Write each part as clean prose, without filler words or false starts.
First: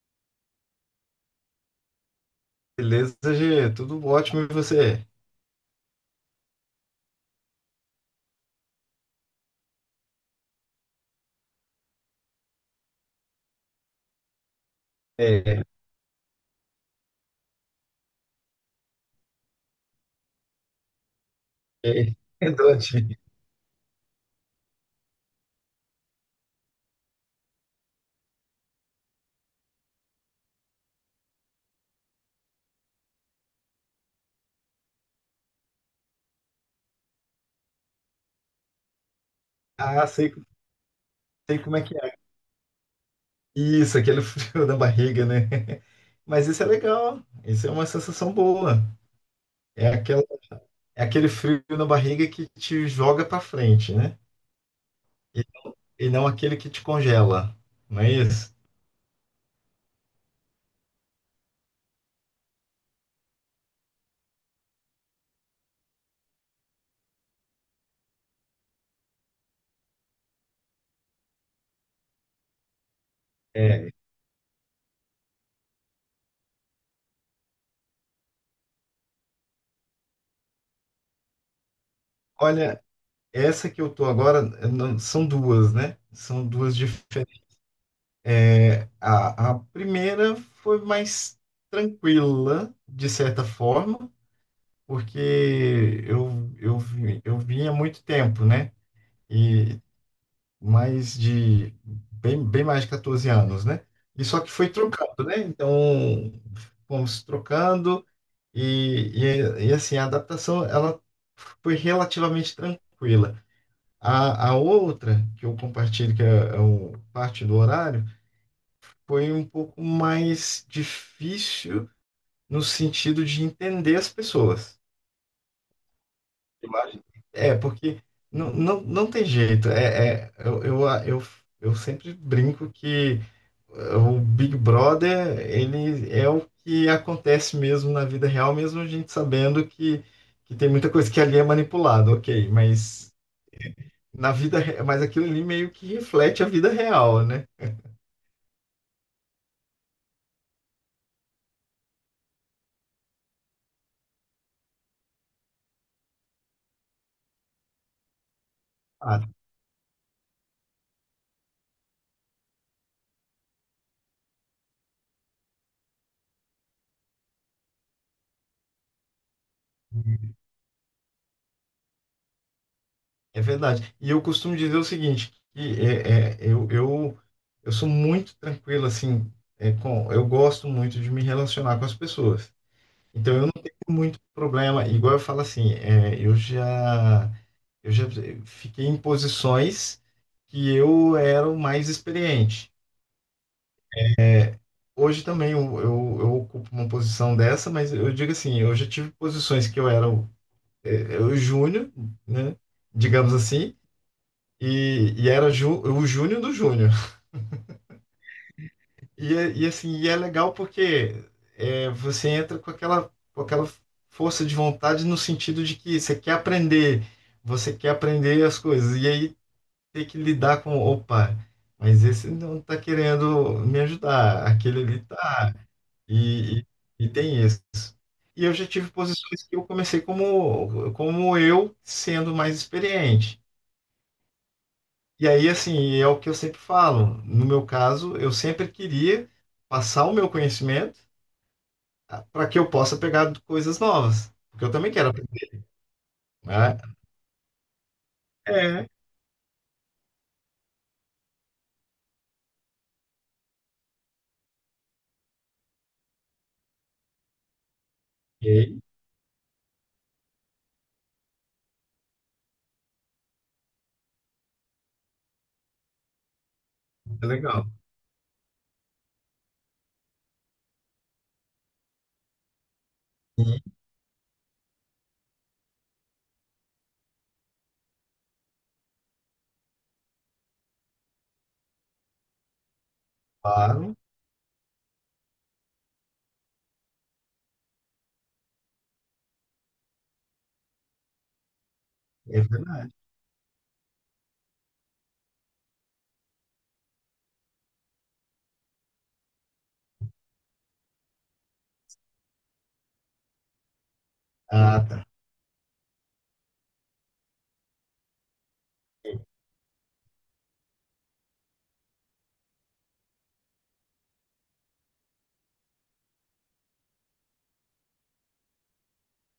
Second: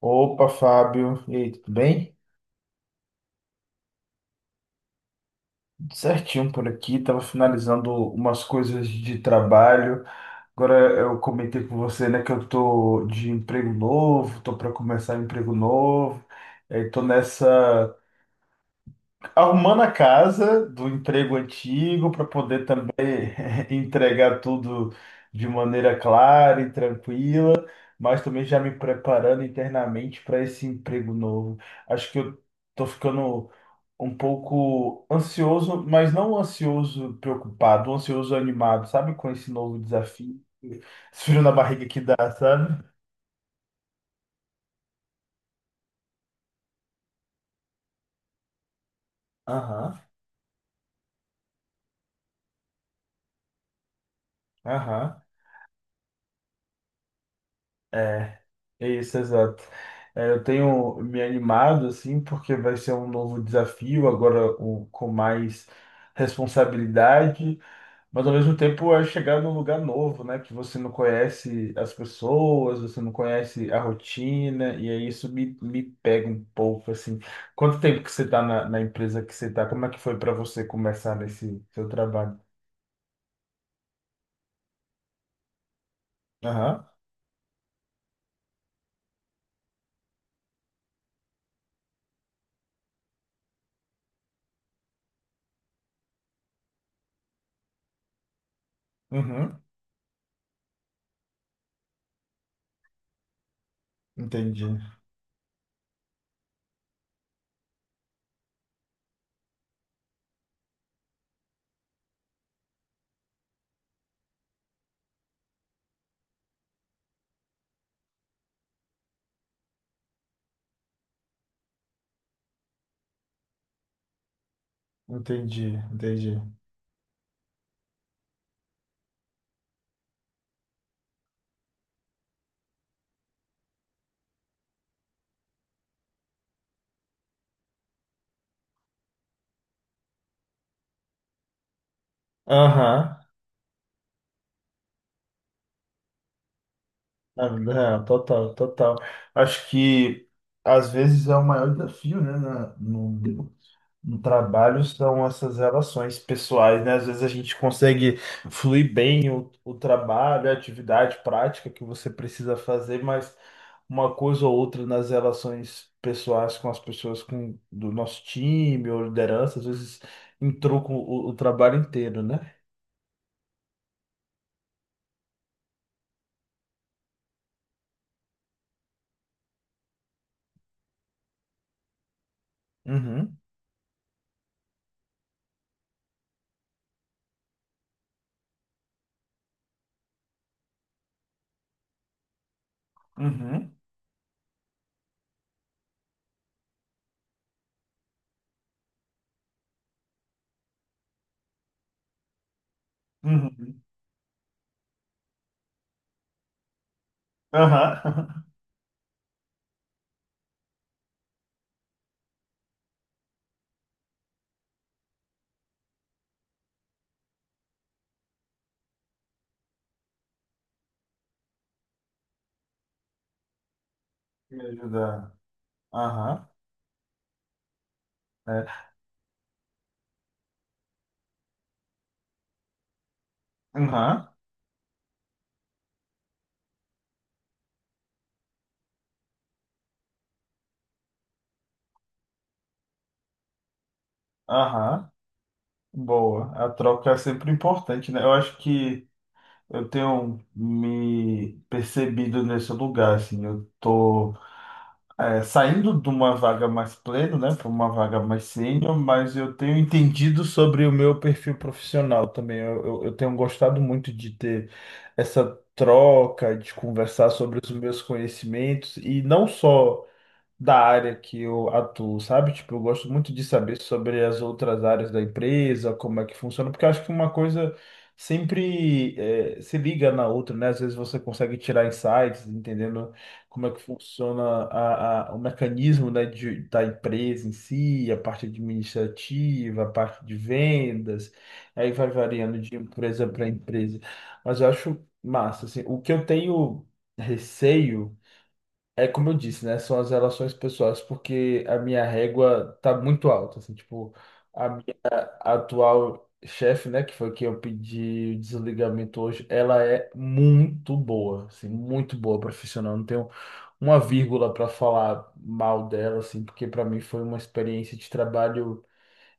Opa, Fábio. E aí, tudo bem? Beleza, G, tudo ótimo e você? Tudo certinho por aqui. Estava finalizando umas coisas de trabalho. Agora eu comentei com você, né, que eu tô de emprego novo, tô para começar um emprego É, novo. Estou nessa arrumando a casa do emprego antigo é, para é poder também doente. entregar tudo de maneira clara e tranquila, mas também já me preparando internamente para esse emprego novo. Acho que eu tô ficando um pouco ansioso, mas não ansioso preocupado, ansioso animado, sabe? Com esse novo Ah, sei, desafio, esse frio na sei como é barriga que que dá, é. sabe? Isso, aquele frio na barriga, né? Mas isso é legal, isso é uma sensação boa. É Aham. aquela, é aquele frio na barriga que te joga pra frente, né? Aham. E, e não aquele que te congela, não é É, isso? é isso, exato. É, eu tenho me animado, assim, porque vai ser um novo desafio, agora com mais responsabilidade, mas ao mesmo tempo é chegar num lugar novo, né? Que você não conhece as pessoas, você não conhece a É, rotina, e aí isso me pega um pouco, assim. Quanto tempo que você está na empresa que você está? Como é que foi para você começar nesse seu trabalho? olha, essa que eu tô agora, eu não- são duas, né? São duas Aham, diferentes. É, a primeira foi mais tranquila, de certa forma, porque eu vinha há muito tempo, né? uhum, E mais de bem, bem mais de 14 anos, né? E só que entendi, foi trocando, né? Então, fomos trocando e assim, a adaptação ela foi relativamente tranquila. A outra, que eu compartilho, que é, é o- parte do horário, foi um pouco mais difícil no sentido de entender as pessoas. entendi, entendi. Eu acho- É, porque não tem jeito. Eu sempre brinco que o Big Brother, ele é o que acontece mesmo na vida real, mesmo a gente sabendo que tem muita coisa que ali é manipulada, ok, mas Aham. Mas aquilo ali meio que reflete a vida real, né? Ah, não, total, total. Acho que às vezes é o maior desafio, né, no trabalho são essas relações pessoais, né? Às vezes a gente consegue fluir Ah, bem o trabalho, a atividade prática que você precisa fazer, mas uma coisa ou outra nas relações pessoais com as pessoas com, do nosso time ou liderança, às vezes entruca o trabalho inteiro, né? é verdade. E eu costumo dizer o seguinte, que eu sou muito tranquilo, assim, eu gosto muito de me relacionar com as pessoas. Então, Uhum, eu não tenho muito problema. Igual eu falo assim, eu já fiquei em posições que eu era o mais experiente. uhum, Hoje também eu ocupo uma posição dessa, mas eu digo assim, eu já tive posições que eu era o júnior, né? Digamos assim, uhum. e, era o Júnior do Júnior. Aham. E assim, e é legal porque você entra com aquela força de vontade no sentido de que você quer aprender as coisas, e aí tem que lidar com, opa, mas esse não está querendo me ajudar, Me aquele ali ajudar. tá, Aham. e, e, e tem isso. E eu já É. tive posições que eu comecei como, como eu sendo mais experiente. Aham, E aí, assim, é o que eu sempre falo. No meu caso, eu sempre queria passar o meu conhecimento para que eu possa pegar coisas novas, porque eu também quero aham, aprender, boa. A né? troca é sempre importante, né? Eu acho É, que eu tenho me percebido nesse lugar, assim. Eu tô saindo de uma vaga mais pleno, né, para uma vaga mais ok, sênior, mas eu tenho entendido sobre o meu perfil profissional também. Eu tenho gostado muito de ter essa troca, de é conversar sobre legal. os meus conhecimentos e não só da área que eu atuo, sabe? Tipo, eu gosto muito de Sim, saber sobre as outras áreas da empresa, como é que funciona, porque eu acho que uma coisa sempre se liga na outra, né? Às vezes você consegue tirar insights, entendendo como é que claro, funciona o mecanismo, né, da empresa em si, a parte administrativa, a parte de vendas, aí vai é variando de verdade. empresa para empresa. Mas eu acho massa, assim, o que eu tenho receio é como eu disse, né? São as relações pessoais, porque a minha régua tá muito alta, assim, tipo, a Ah, minha tá. atual chefe, né, que foi quem eu pedi o desligamento hoje, ela é muito boa, assim, muito boa profissional. Não tenho uma vírgula para falar mal dela, assim, porque para mim foi uma experiência de trabalho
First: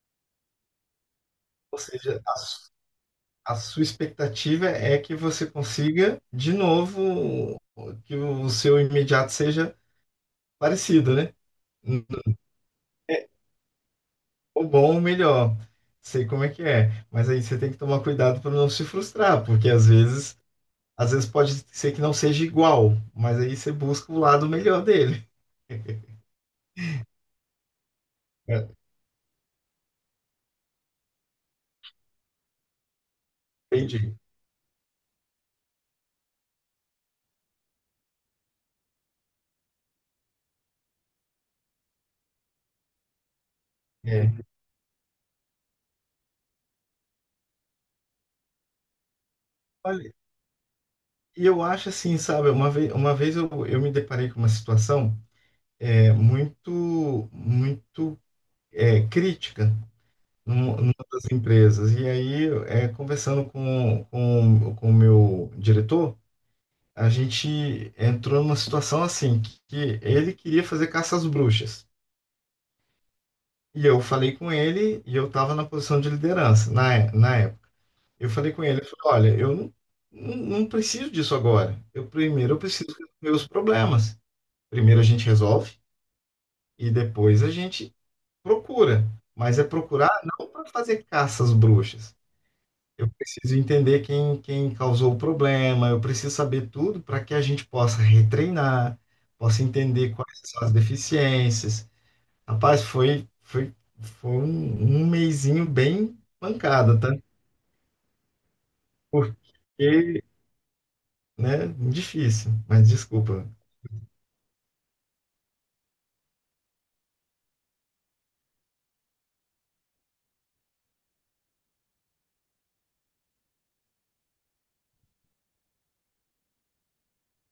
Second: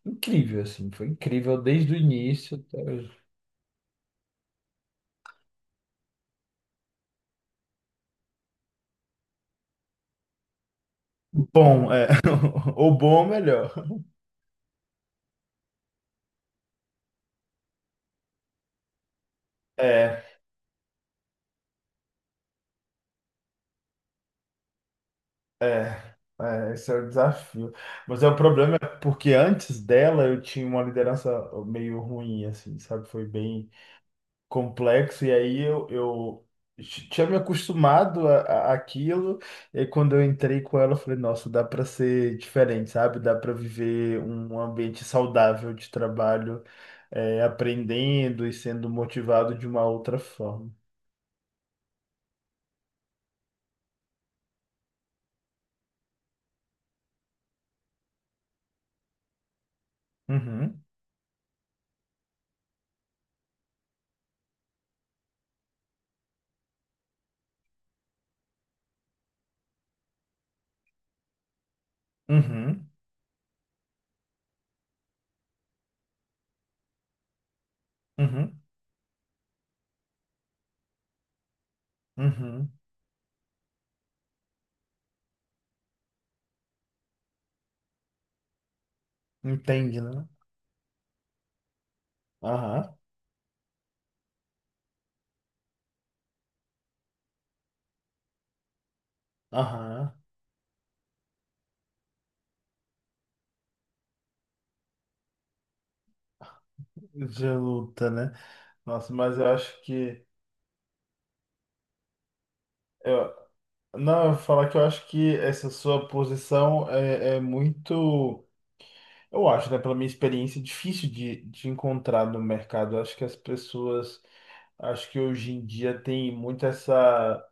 incrível, assim, foi incrível Ou desde o seja, início até hoje. a sua expectativa é que você consiga, de novo, que o seu imediato seja parecido, né? Bom, é. Ou bom melhor. O bom, o melhor. Sei como é que é. Mas aí você tem que tomar cuidado para não se frustrar, porque É. Às vezes pode ser que não seja igual, mas aí você busca o lado melhor dele. É, é, esse é o desafio. Mas é o É, problema é porque antes dela eu tinha uma liderança meio ruim, assim, sabe? Foi bem entendi. complexo, e aí eu tinha me acostumado a, àquilo, e aí quando eu entrei com ela, eu falei, nossa, dá para ser diferente, sabe? Dá para viver É. um ambiente saudável de trabalho, aprendendo e sendo motivado de uma Olha, outra forma. e eu acho assim, sabe, uma vez eu me deparei com uma situação muito crítica Uhum, numa das empresas. E aí, é, conversando com o meu diretor, a gente entrou numa situação assim, que ele queria fazer caça às bruxas. uhum, E eu falei com ele, e eu estava na posição de liderança na época. Eu falei uhum, com ele, eu falei, olha, eu não, não, não preciso disso agora. Eu primeiro eu uhum. preciso resolver os problemas. Primeiro a gente resolve e depois a gente procura. Mas é Entende, procurar né? não para fazer caça às bruxas. Aham. Eu preciso entender quem, quem causou o problema, eu preciso saber tudo para que a gente possa retreinar, possa Aham, entender quais são as deficiências. Rapaz, foi um mesinho bem pancada, tá? de luta, né? Nossa, mas eu acho Porque, que. né, difícil, mas Eu, desculpa. não, eu vou falar que eu acho que essa sua posição é, é muito. Eu acho, né? Pela minha experiência, difícil de encontrar no mercado. Eu acho que as pessoas. Acho que hoje em dia tem muito essa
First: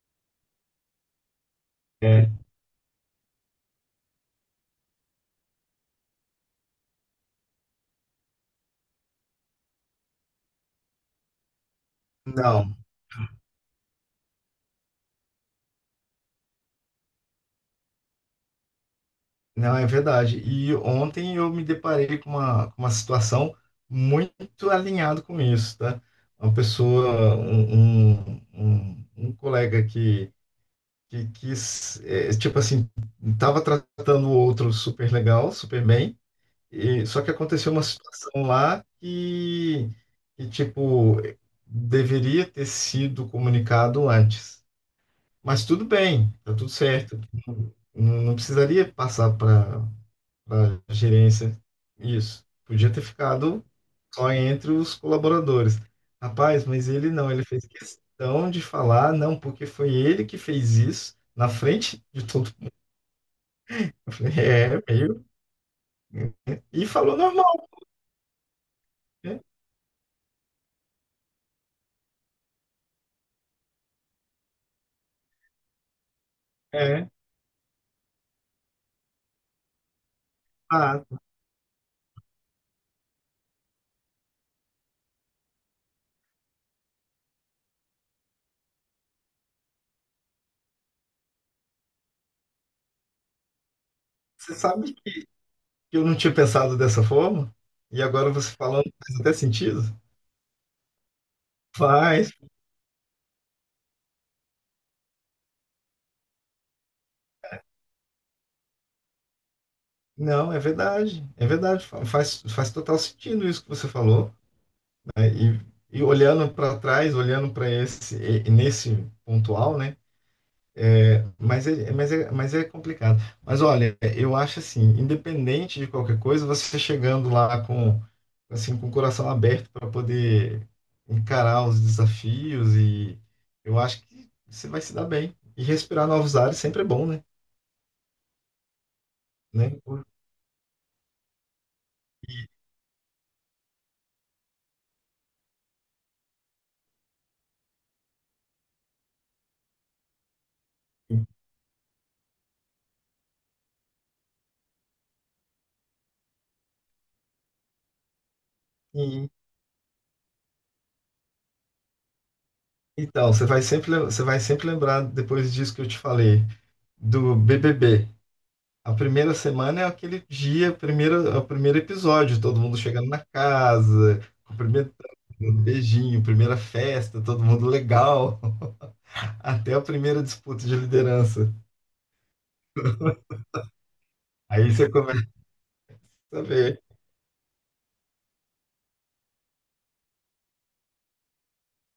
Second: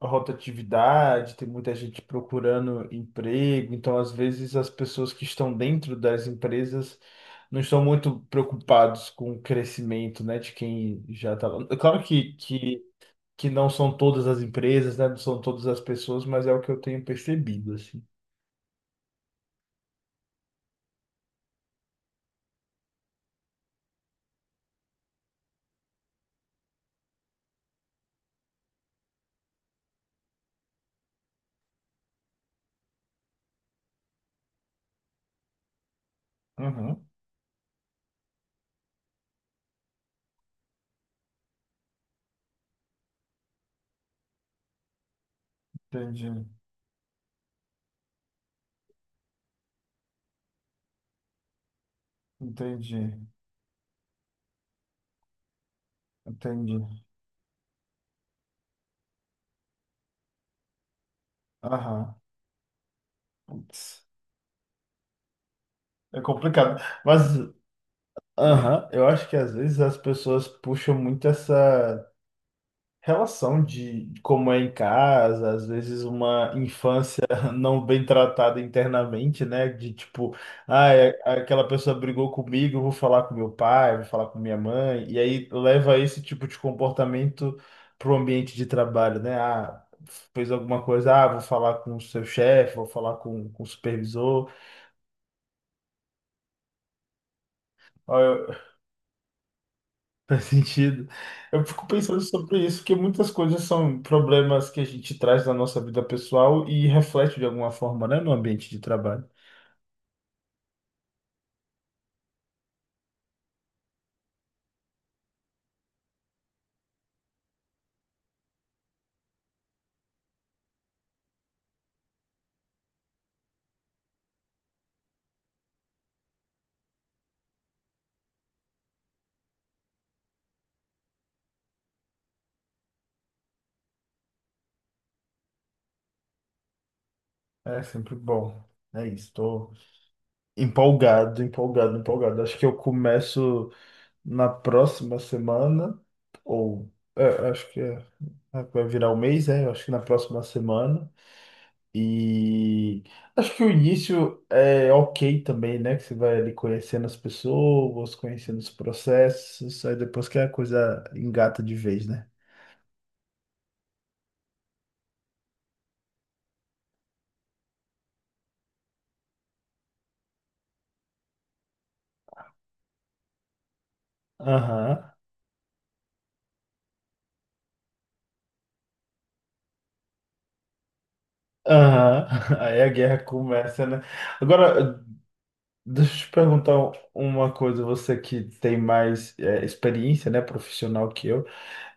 rotatividade, tem muita gente É, procurando emprego, então às vezes as pessoas que estão dentro das empresas não estão muito preocupados com o crescimento, né, de quem já está lá. É claro que, não, não são todas as empresas, né, não são todas as pessoas, mas é o que eu tenho percebido, assim. não é verdade. E ontem eu me deparei com uma situação muito alinhada com isso, tá? Uma pessoa, um um colega que quis, é, tipo assim, estava tratando o outro super legal, super bem, e, Uhum, só que aconteceu uma situação lá que, tipo, deveria ter sido comunicado antes. Mas tudo bem, entendi, tá tudo certo. Não precisaria passar para a gerência isso. Podia ter entendi, ficado só entre os colaboradores. Rapaz, mas entendi. ele não, ele fez questão de falar, não, porque foi ele que fez isso na frente Aham, de todo putz, eu falei, é, meio. é complicado. E falou Mas, normal, aham, eu acho que né? às vezes as pessoas puxam muito essa relação de como é em casa, às vezes uma É. infância não bem tratada internamente, né? De tipo, ah, Ah, aquela pessoa brigou comigo, eu vou falar com meu pai, vou falar com minha mãe, e aí leva esse tipo de comportamento para o ambiente de trabalho, né? Ah, fez alguma coisa, ah, vou falar com o seu chefe, vou falar com o supervisor. você sabe que eu não tinha pensado dessa forma? E agora você falando faz até sentido? Faz sentido. Eu fico pensando Faz. sobre isso, porque muitas coisas são problemas que a gente traz da nossa vida pessoal e reflete de alguma forma, né, no ambiente de trabalho. Não, é verdade. É verdade. Faz, faz total sentido isso que você falou. É, e olhando para trás, olhando para esse, nesse pontual, né? Mas é, mas é, mas é complicado. Mas olha, eu acho assim, independente de qualquer coisa, você chegando lá com assim com o coração aberto para poder encarar os desafios e eu acho que você vai se dar bem. E respirar novos ares sempre é bom, né? É sempre bom. É isso, estou Né? empolgado, empolgado, empolgado. Acho que eu começo na próxima semana, ou acho que vai virar o mês, acho que na próxima semana. E acho que o início é ok também, né? Que você vai ali conhecendo as pessoas, conhecendo os E- processos, aí depois que a coisa engata de vez, né? então, você vai sempre, você vai sempre lembrar depois disso que eu te falei, do BBB. A primeira semana é aquele dia, primeiro, é o primeiro episódio, todo mundo chegando na casa, com Aham, Notejinho, primeira festa, todo mundo legal, até a primeira disputa de liderança. aham. Aí a guerra começa, né? Aí você Agora, começa deixa eu te a perguntar ver, uma coisa, você que tem mais experiência, né, profissional que eu.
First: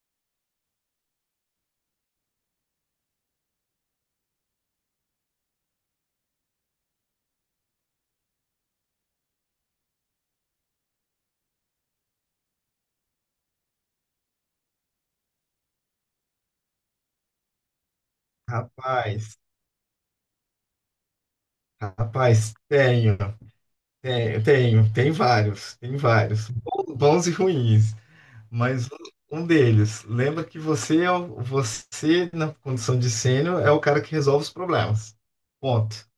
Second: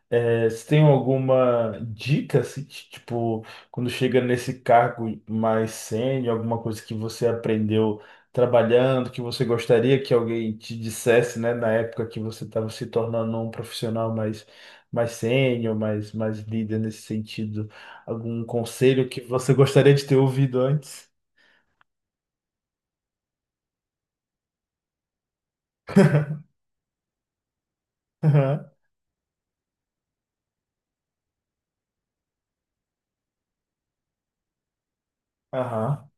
É, você tem alguma dica, assim, tipo, quando chega nesse cargo mais sênior, alguma coisa que você aprendeu trabalhando, que você gostaria que alguém te dissesse, né, na época que você estava se tornando um profissional mais, mais sênior, mais, mais líder nesse sentido? Algum conselho que rapaz, você gostaria de ter ouvido antes? rapaz, tenho, tenho, tenho, tem vários, bons, bons e ruins, mas um deles, lembra que você, você, na condição de sênior, é o cara que resolve os problemas, Aham, ponto. aham,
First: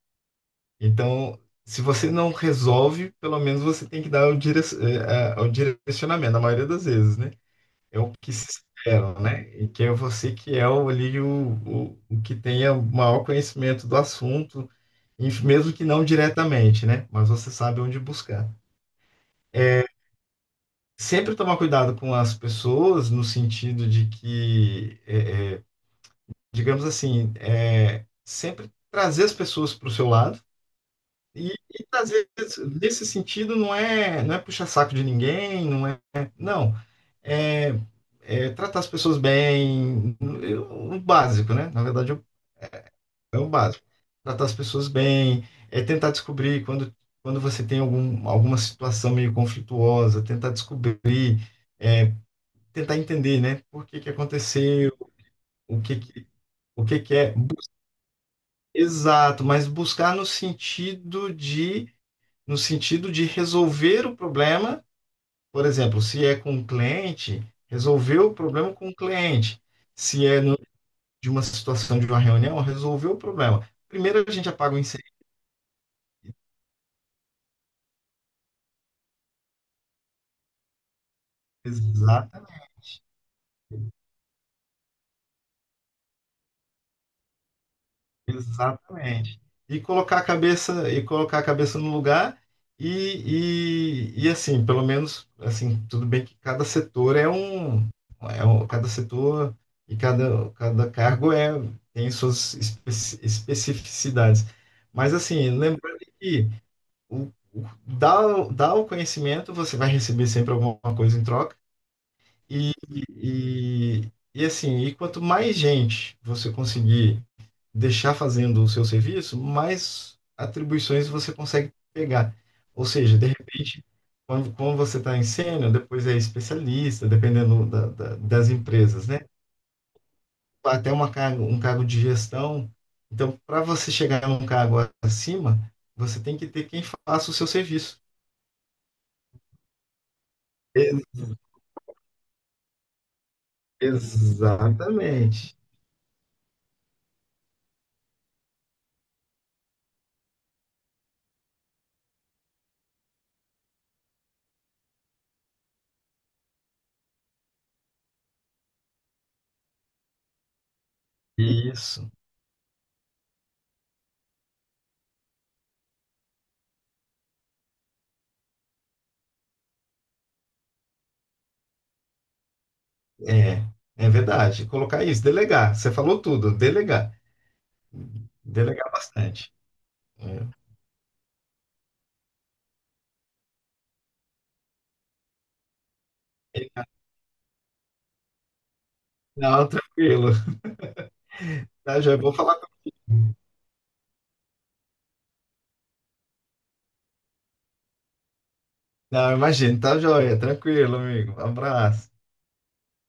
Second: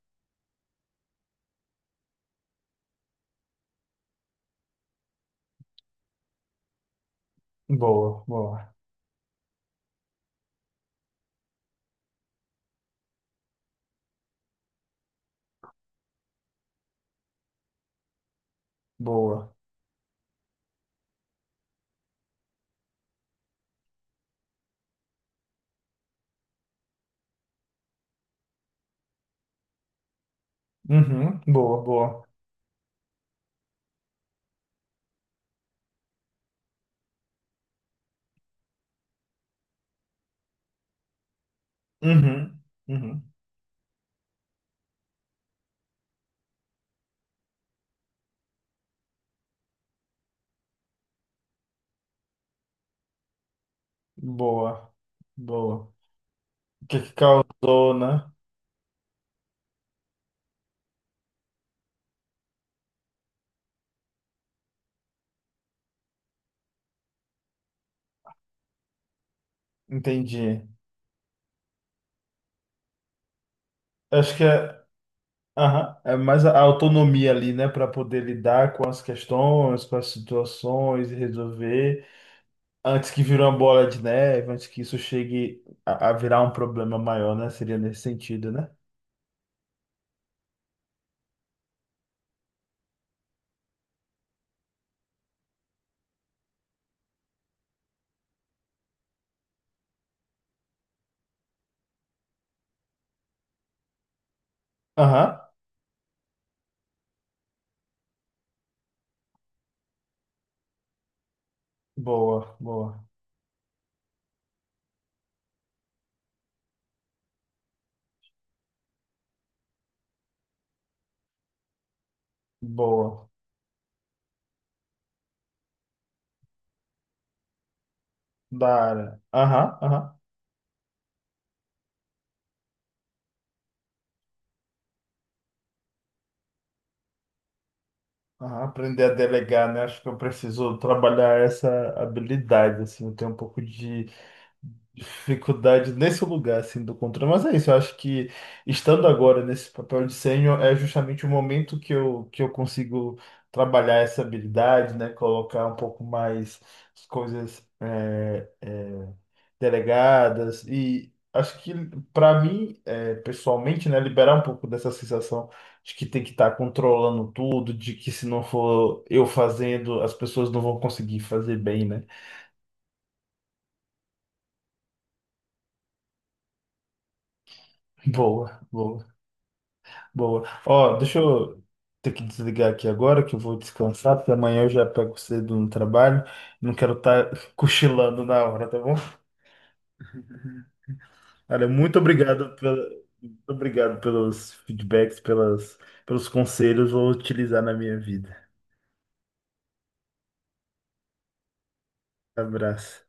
Então, se você não resolve, pelo menos você tem que dar o direcionamento, na maioria das vezes, né? É o boa, que se espera, né? E que é você que é o que tenha o maior conhecimento do assunto, e mesmo que não diretamente, né? Mas você sabe onde buscar. boa, Sempre tomar cuidado com as pessoas, no sentido de que, digamos assim, é, sempre trazer as pessoas para o seu lado. uhum, boa, Às boa, vezes, nesse sentido, não é puxar saco de ninguém, não é. Não. É, é tratar as pessoas bem, o básico, né? Na verdade, uhum, uhum, é o básico. Tratar as pessoas bem, é tentar descobrir quando, quando você tem algum, alguma situação meio conflituosa, tentar descobrir, é, tentar entender, né? Por que que boa, aconteceu, o boa. que que, o O que que que que é. Causou, né? Exato, mas buscar no sentido de no sentido de resolver o problema, por exemplo, se é com um cliente, resolver o problema com o cliente. Se é no- Entendi. de uma situação de uma reunião, resolver o problema. Primeiro a Acho que gente apaga o incêndio. aham, é mais a autonomia ali, né? Para poder lidar com as questões, com as situações e resolver Exatamente. antes que vire uma bola de neve, antes que isso chegue a, virar um problema maior, né? Seria nesse sentido, né? Exatamente. E colocar a cabeça e colocar a cabeça no lugar e assim, pelo menos assim, tudo bem que cada setor é um cada setor e cada, cada cargo é tem suas especificidades. Mas Aham. assim, lembrando que o, dá, dá o conhecimento, você vai receber sempre alguma coisa em troca Boa, e, boa, e assim, e quanto mais gente você conseguir deixar fazendo o seu serviço, mais atribuições você consegue pegar. Ou seja, de boa. repente, quando você está em sênior, depois é especialista, dependendo das Da empresas, né? área. Aham, aham. Um cargo de gestão. Então, para você chegar num cargo acima, você tem que ter quem faça o seu serviço. Aham. Aprender a delegar, né? Acho que eu preciso E- trabalhar essa habilidade, assim, eu tenho um pouco de Exatamente. dificuldade nesse lugar assim do controle, mas é isso, eu acho que estando agora nesse papel de sênior é justamente o momento que eu consigo trabalhar essa habilidade, né, colocar um pouco mais as coisas delegadas e acho que Isso. para mim é, pessoalmente, né, liberar um pouco dessa sensação de que tem que estar controlando tudo, de que se não for eu fazendo, as pessoas não vão conseguir fazer bem, né? É, é verdade. Colocar isso, delegar. Você falou tudo, delegar. Boa, Delegar boa. bastante. Boa. É. Ó, deixa eu ter que desligar aqui agora, que eu vou descansar, porque amanhã eu já pego cedo no trabalho. Não quero estar cochilando na hora, tá bom? Não, tranquilo. Olha, Tá, joia. Vou falar com... muito obrigado pelos feedbacks, pelas, pelos conselhos, vou utilizar na minha vida. Não, imagina, tá, joia. Tranquilo, amigo. Um abraço. Abraço.